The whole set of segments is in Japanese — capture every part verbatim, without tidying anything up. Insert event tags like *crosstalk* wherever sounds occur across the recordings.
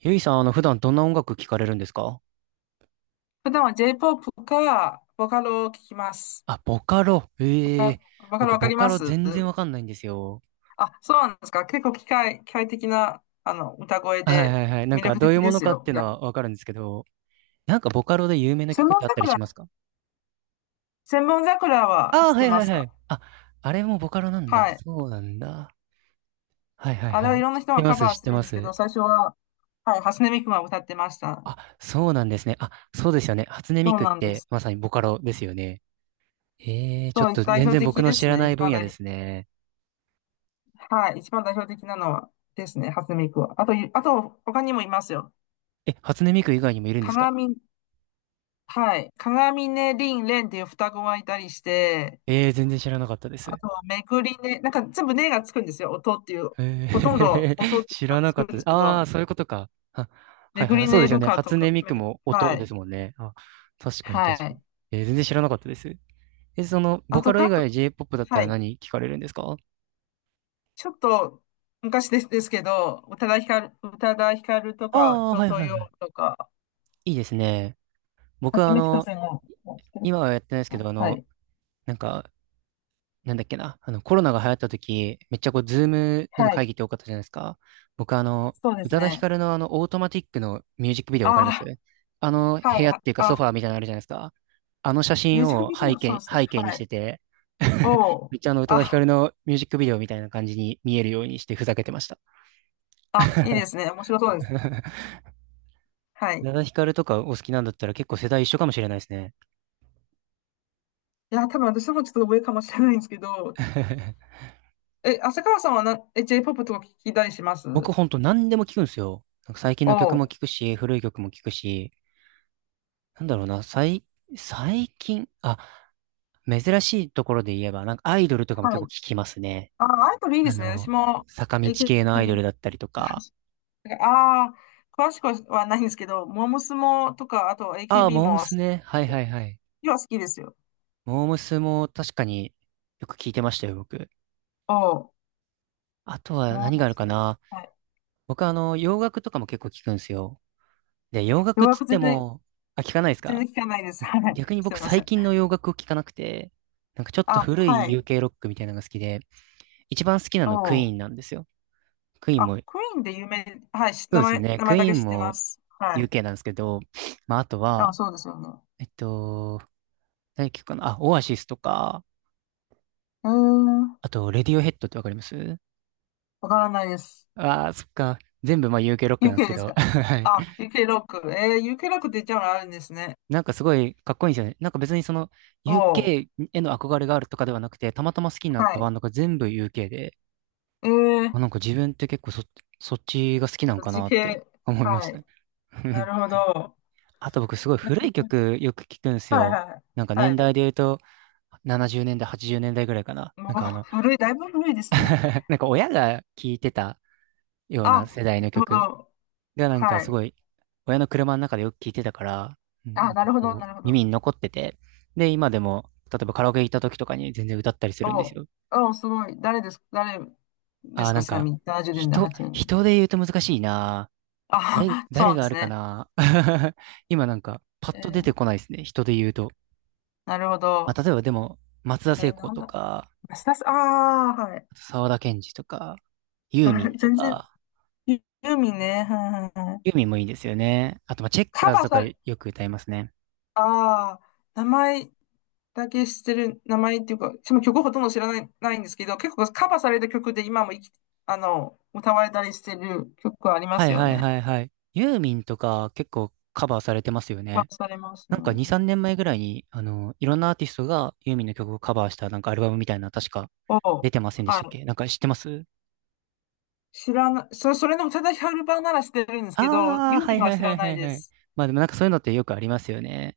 ゆいさん、あの、普段どんな音楽聴かれるんですか？普段は J-ジェイポップ か、ボカロを聞きます。あ、ボカロ。ボえカ、え。ボカロ僕、わかボりカまロす？全然わかんないんですよ。あ、そうなんですか。結構機械、機械的な、あの、歌声はいではいはい。なん魅か、力どうい的うもでのすかっよ。ていういのや、はわかるんですけど、なんか、ボカロで有名な千曲っ本てあったりし桜、ますか？千本桜はああー、知っはていまはいす？はかい。あ、あれもボカロなんだ。はい。そうなんだ。はいはいあれははい。いろん知なっ人てがまカす、バー知っしててるんまですけす。ど、最初は、はい、初音ミクが歌ってました。あ、そうなんですね。あ、そうですよね。初音ミそうクっなんでて、す。まさにボカロですよね。ええ、ちょそっとう、代全表然的僕ので知すらね。ない一分番野で代、すね。はい、一番代表的なのはですね、初音ミクは。あと、あと、他にもいますよ。え、初音ミク以外にもいるんですか？鏡、はい。鏡ね、リン、レンっていう双子がいたりして、ええ、全然知らなかったであす。とはめぐりね、なんか全部ねがつくんですよ。音っていう、ほとんどえー、音 *laughs* ってい知うのらがなつかくっんた。ですけああ、ど、そういうことか。あ、はめいぐはい。りそうねですよるね。かと初か、音ミめクぐ、もは音でい。すもんね。あ、確かには確かに。い。えー、全然知らなかったです。え、その、あボカと、ロ以かく、外 J-ピーオーピー だったはらい。何聞かれるんですか？ちょっと昔です、ですけど、宇多田ヒカル、宇多田ヒカルとか、ああー、人はいとはいはい。よとか、いいですね。僕は八あめきとの、せんの知ってる今はやってないですかけな？ど、あはの、い。なんか、なんだっけな、あの、コロナが流行った時、めっちゃこう、ズームでのはい。会議って多かったじゃないですか。僕、あの、そうで宇す多田ヒカね。ルのあの、オートマティックのミュージックビデオあわかりますあの、あ、は部屋っい。ていうかあ、ソファーみたいなのあるじゃないですか。あの写ミュー真ジックをビデ背オ、そうで景、すね。背景にはしい。てて、お *laughs* めお。っちゃあの、宇多田ヒカルあのミュージックビデオみたいな感じに見えるようにしてふざけてました。あ、いいですね。面白そうです。*laughs* はい。宇い多田ヒカルとかお好きなんだったら結構世代一緒かもしれないですね。や、多分私もちょっと上かもしれないんですけど、*laughs* え、浅川さんはな、え、J-ジェイポップ とか聞きたりします？僕ほんと何でも聞くんですよ。なんか最近の曲おもう。聞くし、古い曲も聞くし、なんだろうな、最、最近、あ、珍しいところで言えば、なんかアイドルとかもは結構い。聞きますね。あ、アイドルいいであすね。私の、も 坂道系のアイド エーケービー、ルだったりとか。ああー、詳しくはないんですけど、モームスもとか、あと ああ、エーケービー モームも好スきね。ではいすはよ。いはい。今は好きですよ。モームスも確かによく聞いてましたよ、僕。おう。あとはモ何ーがあムるス。かな。はい。僕あの、洋楽とかも結構聞くんですよ。で、洋楽よっうやつっくて全然、も、あ、聞かないです全然か？聞かないです。はい。逆にす僕みませ最ん。近の洋楽を聞かなくて、なんかちょっとあ、古はい い。ユーケー ロックみたいなのが好きで、一番好きなのクイおーンう。なんですよ。クイーンあ、も、クイーンで有名、はい、しそう名ですよ前、ね。名ク前だイーけン知ってまも す。はい。ユーケー なんですけど、まあ、あとあ、は、そうですよね。えっと、何曲かなあ、オアシスとか、うーん、あと、レディオヘッドってわかりますわからないです。ああー、そっか。全部、まあ、ユーケー ロックなんです ユーケー けですど。*laughs* か？はい。あ、ユーケー ロック。えー、ユーケー ロックって言っちゃうのあるんですね。なんかすごいかっこいいんですよね。なんか別にその、おー、ユーケー への憧れがあるとかではなくて、たまたま好きになっはたい。バンドが全部 ユーケー で、えー、あ、なんか自分って結構そ、そっちが好きなんそっかちなって系。思いましはたね。い。な *laughs* るほど。あと僕すごい古い曲よく聞くんですはいよ。はなんか年い。は代い。で言うとななじゅうねんだい、はちじゅうねんだいぐらいかな。もなんう、かあの、 古い、だいぶ古いですね。*laughs* なんか親が聞いてたようあ、なな世代のるほ曲ど。がなんかはすい。ごい、親の車の中でよく聞いてたから、うん、あ、なんなかるほど、こなうるほど。耳に残ってて、で今でも例えばカラオケ行った時とかに全然歌ったりすおるんですー、よ。おう、すごい。誰ですか？誰でああ、すなか？んちなかみに、ななじゅうねんだい、人、はちじゅうねん。人で言うと難しいな。誰、あ、*laughs* そう誰なんがであするかね。な。*laughs* 今なんかパッえと出ー、てこないですね。人で言うと。なるほまあ、ど。例えばでも、松田え聖ー、子なんとだ、か、スタス、ああ、はい。あと沢田研二とか、ユさ ーミ *laughs* ンと全然、か、ユユーミンね。はいはいはい。ユーミンもいいですよね。あと、まあ、チェッカカーバズーとさかれ、よく歌いますね。ああ、名前だけ知ってる、名前っていうか、その曲ほとんど知らない、ないんですけど、結構カバーされた曲で今も生き、あの、歌われたりしてる曲ありまはすいよはいね。はいはい。ユーミンとか結構カバーされてますよカバね。ーされますなんかに、ね。さんねんまえぐらいに、あの、いろんなアーティストがユーミンの曲をカバーしたなんかアルバムみたいな、確かおう、出てませんでしはたっい。け？なんか知ってます知らない、それ、それの宇多田ヒカル版なら知ってるんですけど、ああー、ユーはミいンははい知はらいなはいいではい。す。まあでもなんかそういうのってよくありますよね。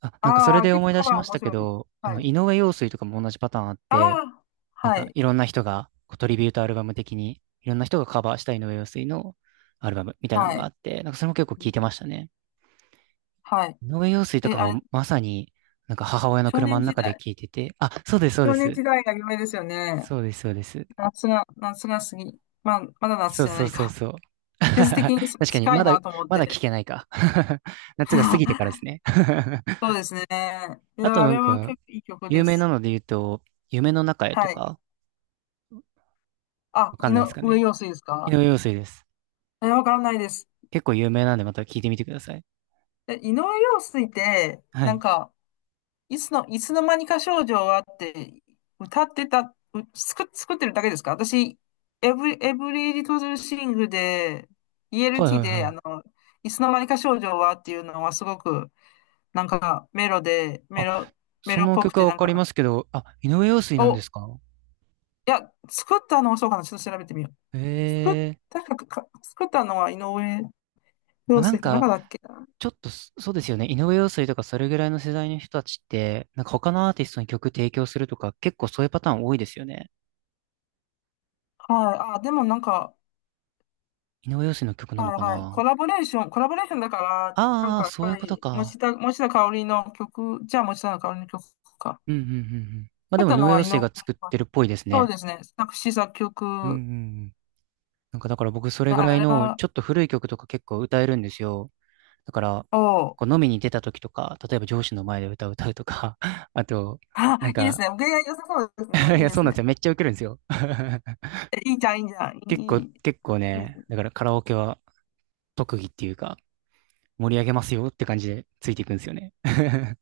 あ、なんかそれああ、で結思構い出カバしまーし面たけ白い。ど、あはの、井い。上陽水とかも同じパターンあっあて、あ、なんはかい、いろんな人が、こうトリビュートアルバム的に、いろんな人がカバーした井上陽水のアルバムみたいなはのがあい、って、なんかそれも結構聞いてましたね。はい。井上陽水とえ、かあれ、もまさに、なんか母親の少車年の時中で代。聞いてて、あ、そうです、そうで少年す。時代が夢ですよね。そうです、そうです。夏が、夏が過ぎ、まあ、まだ夏そうじゃそなういそうか。そう。*laughs* 季節的に確かに、近まいだ、なと思っまだ聞て。けないか。*laughs* 夏が過ぎてから *laughs* ですね。そ *laughs* うですね。いあとや、あなんれはか、結構いい曲有で名なす。ので言うと、夢の中へとはい。か、あ、わか井んないですか上ね。陽水です井か？上陽水です。え、わからないです。結構有名なんでまた聞いてみてください。え、井上陽水って、はなんい。か、いつの、いつの間にか少女はって、歌ってた、う作、作ってるだけですか私、エブリ、エブリリトルシングで、はいは イーエルティー いで、はあの、い。いつの間にか少女はっていうのはすごくなんか、メロで、メあ、ロ、メそロっのぽく曲て、はわなんかりまか、すけど、あ、井上陽水お、なんでいすか？や、作ったのはそうかな、ちょっと調べてみよう。作っ、ええ。確か、か作ったのは井上まあ、陽なん水ってか、中だっけな。ちょっとそそうですよね。井上陽水とかそれぐらいの世代の人たちって、なんか他のアーティストに曲提供するとか、結構そういうパターン多いですよね。はい。あ、でもなんか、井上陽水の曲なはのいかはい。コな。ラボレーション、コラボレーションだから、なんああー、かやっそういぱうことり、か。持田、持田香織の曲、じゃあ持田香織の曲か。うんうんうんうん。まあ作でっもた井の上は陽井水上。が作ってるっぽいですそうね。ですね。作詞作うんう曲、んうん。なんかだから僕それぐらあいれのは、ちょっと古い曲とか結構歌えるんですよ。だから、を、こう飲みに出た時とか、例えば上司の前で歌を歌うとか、*laughs* あと、あ、ないんいですか、ね。恋愛良さそうです *laughs* いね。いいや、でそうすなんですね。よ。めっちゃウケるんですよ。*laughs* え、いいじゃん、いいじゃん。結い構、い、いい、結構いいですね、ね。だからカラオケは特技っていうか、盛り上げますよって感じでついていくんですよね。*laughs*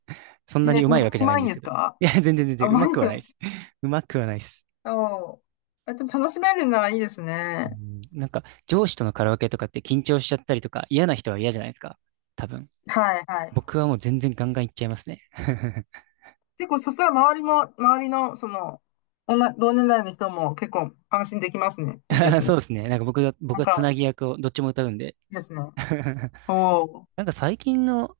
そんなえ、に上手い歌わけじうゃないまんいでんすでけすど。いか？や、全然全あ、然うま上手いくかはないら。です。上手くはないです。そう。あ、でも楽しめるならいいですうね。ん、なんか、上司とのカラオケとかって緊張しちゃったりとか、嫌な人は嫌じゃないですか。多分。はい、はい。僕はもう全然ガンガンいっちゃいますね。*laughs* 結構、そしたら周りも、周りの、その、女同年代の人も結構安心できますね。いいで *laughs* すそうね。ですね。なんか僕が、僕なんがつなか、ぎ役をどっちも歌うんで。いいですね。*laughs* おお。なんか最近の、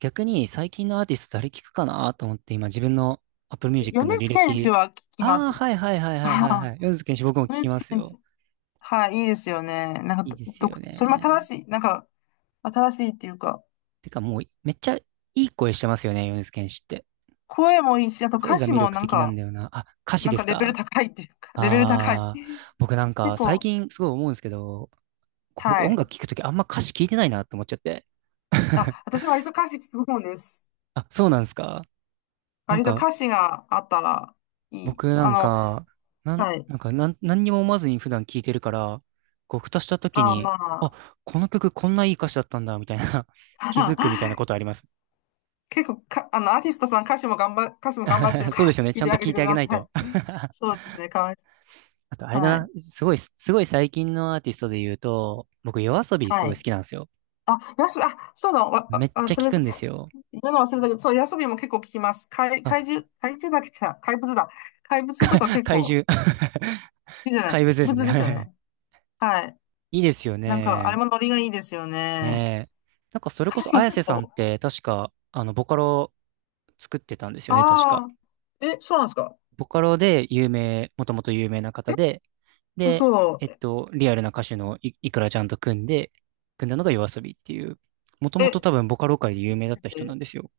逆に最近のアーティスト誰聞くかなと思って今自分の Apple よ、 Music の米履津玄師歴。は聞きまああ、す。はいはいはい *laughs* はいあはいはあ、い。米津玄師僕も聞米き津ます玄よ。師。はい、いいですよね。なんいか、いでど、すど、よそれも新ね。しい、なんか、新しいっていうか、てかもうめっちゃいい声してますよね、米津玄師って。声もいいし、あと声歌が詞魅も力なん的なんか、だよな。あ、歌詞なんでかすレベルか？高いっていうか、*laughs* レベル高い。ああー、僕なん結か最構、近すごい思うんですけど、僕は音い。楽聞くときあんま歌詞聞いてないなって思っちゃって。*laughs* あ、私割と歌詞聞く方です。あ、そうなんですか？なん割とか、歌詞があったらいい。僕なあんの、か、なん、はい。なんか、なん、何にも思わずに普段聴いてるから、こう、ふとした時あ、に、まあ、あ。この曲こんないい歌詞だったんだ、みたいな、*laughs* 気づくみたい *laughs* なことあります。結構か、あの、アーティストさん歌詞も頑張、歌詞も頑張ってる *laughs* かそうでらすよね。聞ちいゃんてとあげ聴ていてくあげだないさと。い。*laughs* そうですね、かわいそあと、あれう。だはな。い。すごい、すごい最近のアーティストで言うと、僕、夜遊びすはごいい。好きなんですよ。あ、ヤスビ、あ、そうだ、わ、めわっちゃ忘聴れくて、んですよ。言うの忘れたけど、そう、ヤスビも結構聞きます。怪、あ、怪獣、怪獣だっけ？さ、怪物だ。怪物とか結怪構、獣。*laughs* いいじゃない。怪怪物です物ですよね。ね。はい。*laughs* いいですよなんか、あれね。もノリがいいですよね。ねえ。なんか、それこそ、でも綾結瀬さんっ構、て、確か、あの、ボカロ作ってたんですよね、確あか。あ、え、そうなんですか。ボカロで有名、もともと有名なえ、方で、で、えっ嘘。と、リアルな歌手のい、いくらちゃんと組んで、組んだのが夜遊びっていう、もともとえ、多分ボカロ界で有名だった人なえ、んですよ、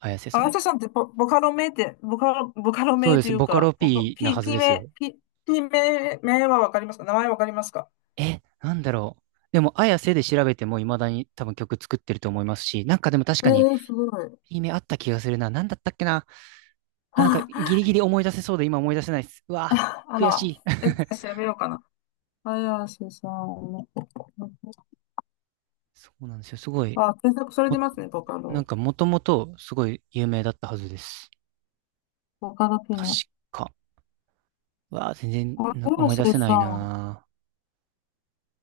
綾瀬あさやん。ささんってボ、ボカロ名って、ボカロ、ボカロそう名でとす、いうボカロ か、ボカ、P な P、はず P です名、よ。P、P 名、名はわかりますか？名前わかりますか？え、なんだろう。でも、綾瀬で調べても未だに多分曲作ってると思いますし、なんかでも確えかに、ー、すごい。いい目あった気がするな。なんだったっけな。あ、なんか、ギ *laughs* リギリ思い出せそうで今思い出せないです。うわ、ああ悔しら、い。えっ *laughs* と、調べようかな。綾瀬さん。そうなんですよ。すごい、あ、検索されも、てますね、ボカなんロ。かもともとすごい有名だったはずです。ボカロピ確ノ。か。わあ、全然あ、な綾思い出瀬せなさいん。なあ。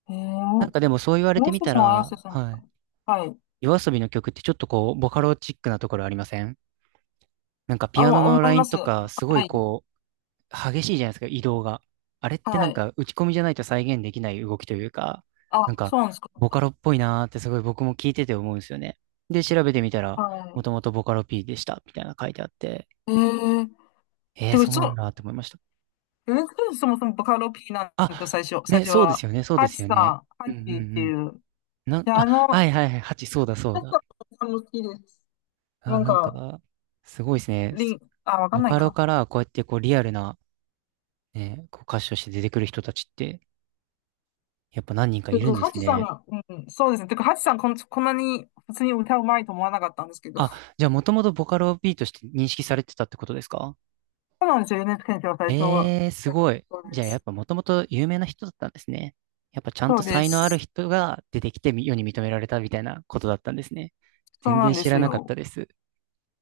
えなんー、かでもそう言われて綾み瀬たさんは綾ら、瀬さんはか。い。はい。夜遊びの曲ってちょっとこう、ボカロチックなところありません？なんかピあ、アノ思のラいイまンす。とはか、すごいい。こう、激しいじゃないですか、移動が。あれってなはんい。か打ち込みじゃないと再現できない動きというか、なんあ、か、そうなんですか。ボカロっぽいなーってすごい僕も聞いてて思うんですよね。で、調べてみたら、もはともとボカロ P でした、みたいなの書いてあって、い。えー、えー、でも、そうなそんだってう、思いました。えー、そもそもボカロ P なんあ、ですよ、最初、最ね、初そうでは。すよね、そうでハチすよさん、ね。うハんうんうチってん。いう。なん、で、あ、あはの、いはいはい、はち、そうだそうハだ。チさんも好きです。なあ、んなんか、か、すごいですね。リす、ン、あ、わかボんないカロか。からこうやってこうリアルな、ね、こう歌手として出てくる人たちって、やっぱ何人かているか、んでハすチさんね。が、うん、そうですね。てか、ハチさんこん、こんなに普通に歌うまいと思わなかったんですけど。あ、そじゃあもともとボカロ B として認識されてたってことですか？うなんですよ。エヌエイチケー の最初は。えー、すごい。そうじでゃあやっす。ぱもともと有名な人だったんですね。やっぱちゃんそとうで才能あるす。人が出てきてみ世に認められたみたいなことだったんですね。そう全な然んで知すらなかっよ。たです。